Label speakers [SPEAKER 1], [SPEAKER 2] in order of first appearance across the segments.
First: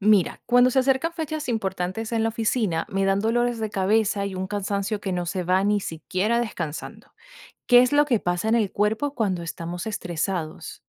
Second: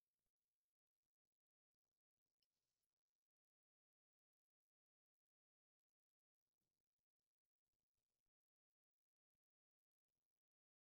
[SPEAKER 1] Mira, cuando se acercan fechas importantes en la oficina, me dan dolores de cabeza y un cansancio que no se va ni siquiera descansando. ¿Qué es lo que pasa en el cuerpo cuando estamos estresados?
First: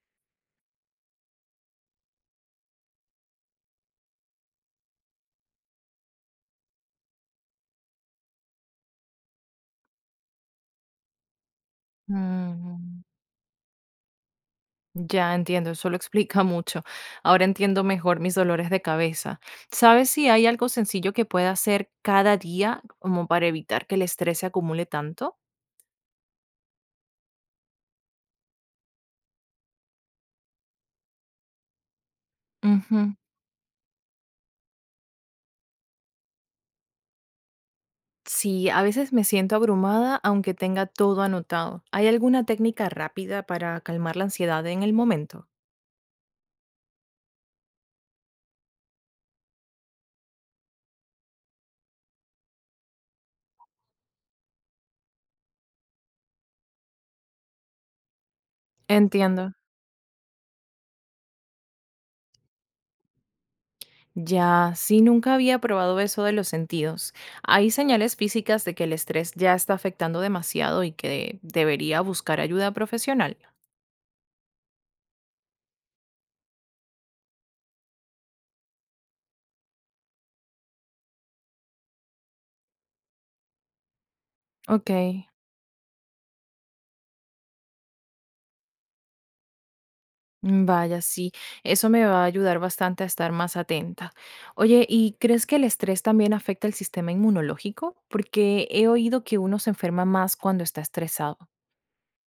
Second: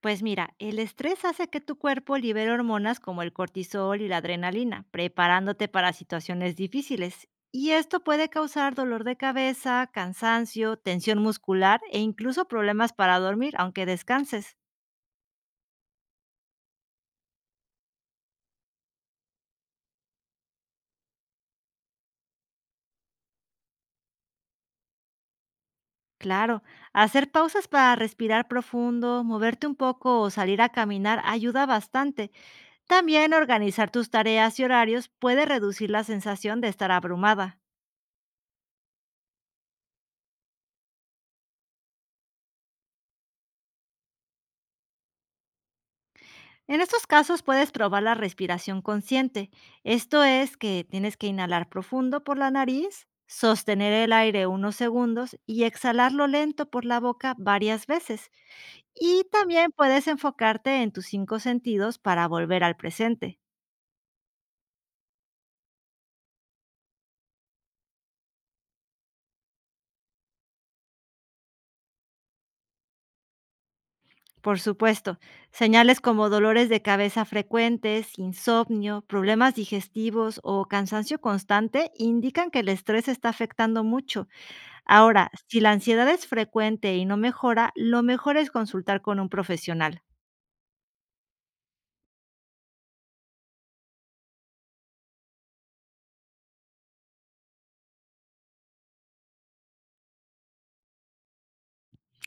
[SPEAKER 2] Pues mira, el estrés hace que tu cuerpo libere hormonas como el cortisol y la adrenalina, preparándote para situaciones difíciles. Y esto puede causar dolor de cabeza, cansancio, tensión muscular e incluso problemas
[SPEAKER 1] Mm,
[SPEAKER 2] para dormir, aunque descanses.
[SPEAKER 1] ya entiendo, eso lo explica mucho. Ahora entiendo mejor mis dolores de cabeza. ¿Sabes si hay algo sencillo que pueda hacer cada día como para evitar que el estrés se acumule tanto?
[SPEAKER 2] Claro, hacer pausas para respirar profundo, moverte un poco o salir a caminar ayuda bastante. También organizar tus tareas y horarios puede reducir la sensación de estar abrumada.
[SPEAKER 1] Sí, a veces me siento abrumada aunque tenga todo anotado. ¿Hay alguna técnica rápida para calmar la ansiedad en el momento?
[SPEAKER 2] En estos casos puedes probar la respiración consciente. Esto es que tienes que inhalar profundo por la nariz, sostener el aire unos segundos y exhalarlo lento por la boca varias veces. Y
[SPEAKER 1] Entiendo.
[SPEAKER 2] también puedes enfocarte en tus cinco sentidos para volver al presente.
[SPEAKER 1] Ya, sí, nunca había probado eso de los sentidos. ¿Hay señales físicas de que el estrés ya está afectando demasiado y que debería buscar ayuda profesional?
[SPEAKER 2] Por supuesto, señales como dolores de cabeza frecuentes, insomnio, problemas digestivos o cansancio constante indican que el estrés está afectando mucho.
[SPEAKER 1] Ok.
[SPEAKER 2] Ahora, si la ansiedad es frecuente y no mejora, lo mejor es consultar con un profesional.
[SPEAKER 1] Vaya, sí, eso me va a ayudar bastante a estar más atenta. Oye, ¿y crees que el estrés también afecta el sistema inmunológico? Porque he oído que uno se enferma más cuando está estresado.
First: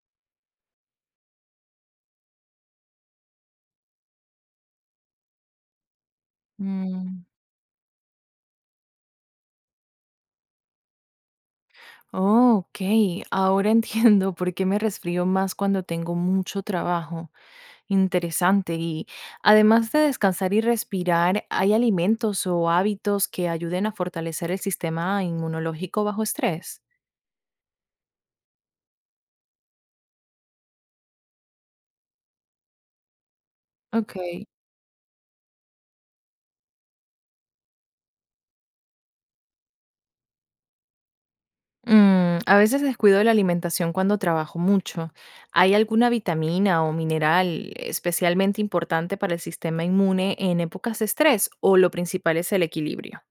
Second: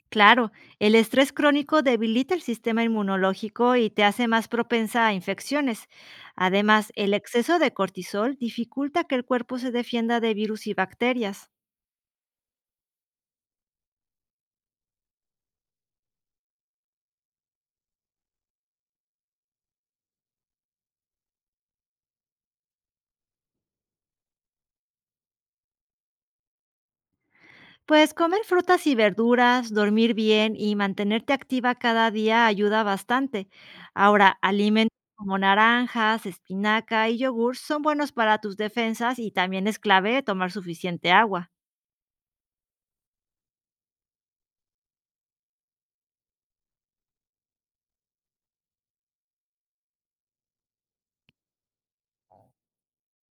[SPEAKER 2] Claro, el estrés crónico debilita el sistema inmunológico y te hace más propensa a infecciones. Además, el
[SPEAKER 1] Mm.
[SPEAKER 2] exceso de cortisol dificulta que el cuerpo se defienda de virus y bacterias.
[SPEAKER 1] Oh, ok, ahora entiendo por qué me resfrío más cuando tengo mucho trabajo. Interesante. Y además de descansar y respirar, ¿hay alimentos o hábitos que ayuden a fortalecer el sistema inmunológico bajo estrés?
[SPEAKER 2] Pues comer frutas y verduras, dormir bien y mantenerte activa cada día ayuda bastante.
[SPEAKER 1] Ok.
[SPEAKER 2] Ahora, alimentos como naranjas, espinaca y yogur son buenos para tus defensas y también es clave tomar suficiente agua.
[SPEAKER 1] A veces descuido de la alimentación cuando trabajo mucho. ¿Hay alguna vitamina o mineral especialmente importante para el sistema inmune en épocas de estrés o lo principal es el equilibrio?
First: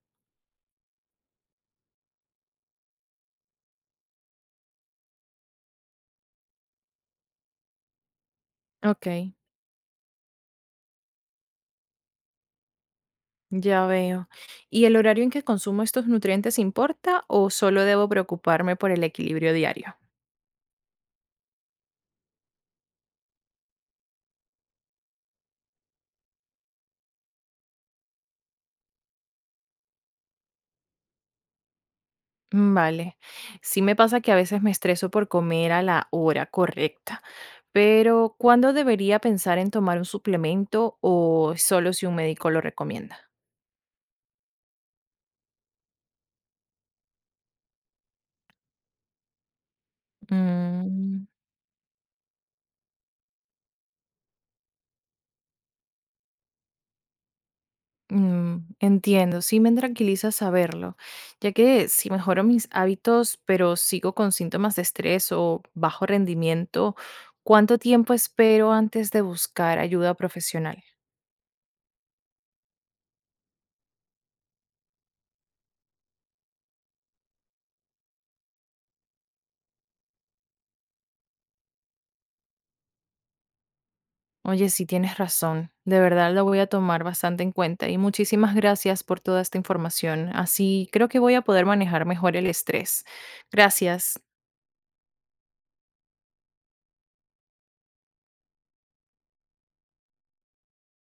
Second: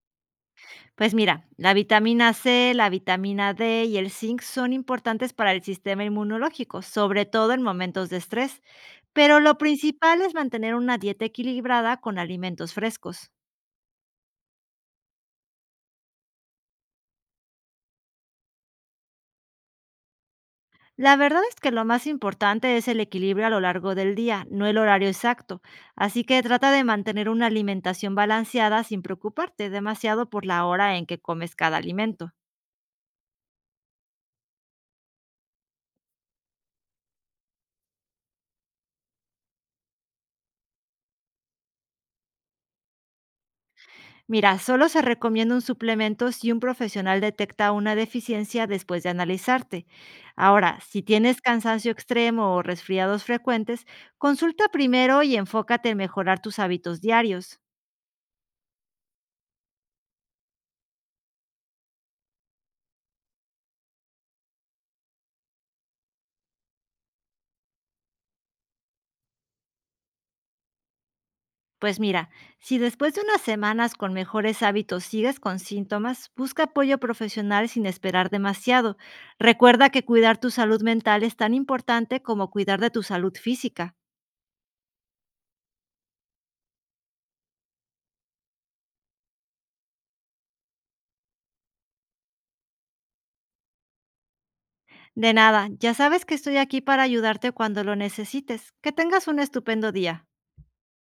[SPEAKER 2] Pues mira, la vitamina C, la vitamina D y el zinc son importantes para el sistema inmunológico, sobre todo en momentos de estrés,
[SPEAKER 1] Ok.
[SPEAKER 2] pero lo principal es mantener una dieta equilibrada con alimentos frescos.
[SPEAKER 1] Ya veo. ¿Y el horario en que consumo estos nutrientes importa o solo debo preocuparme por el equilibrio diario?
[SPEAKER 2] La verdad es que lo más importante es el equilibrio a lo largo del día, no el horario exacto. Así que trata de mantener una alimentación balanceada sin preocuparte demasiado por la hora en que comes cada alimento.
[SPEAKER 1] Mm. Vale. Sí me pasa que a veces me estreso por comer a la hora correcta, pero ¿cuándo debería pensar en tomar un suplemento o solo si un médico lo recomienda?
[SPEAKER 2] Mira, solo se recomienda un suplemento si un profesional detecta una deficiencia después de analizarte. Ahora, si
[SPEAKER 1] Mm.
[SPEAKER 2] tienes cansancio extremo o resfriados frecuentes, consulta primero y enfócate en mejorar tus hábitos diarios.
[SPEAKER 1] Entiendo, sí me tranquiliza saberlo, ya que si mejoro mis hábitos, pero sigo con síntomas de estrés o bajo rendimiento, ¿cuánto tiempo espero antes de buscar ayuda profesional?
[SPEAKER 2] Pues mira, si después de unas semanas con mejores hábitos sigues con síntomas, busca apoyo profesional sin esperar demasiado. Recuerda que cuidar tu salud mental es tan importante como cuidar de tu salud física.
[SPEAKER 1] Oye, sí tienes razón, de verdad lo voy a tomar bastante en cuenta y muchísimas gracias por toda esta información, así creo que voy a poder manejar mejor el estrés. Gracias.
[SPEAKER 2] De nada, ya sabes que estoy aquí para ayudarte cuando lo necesites. Que tengas un estupendo día.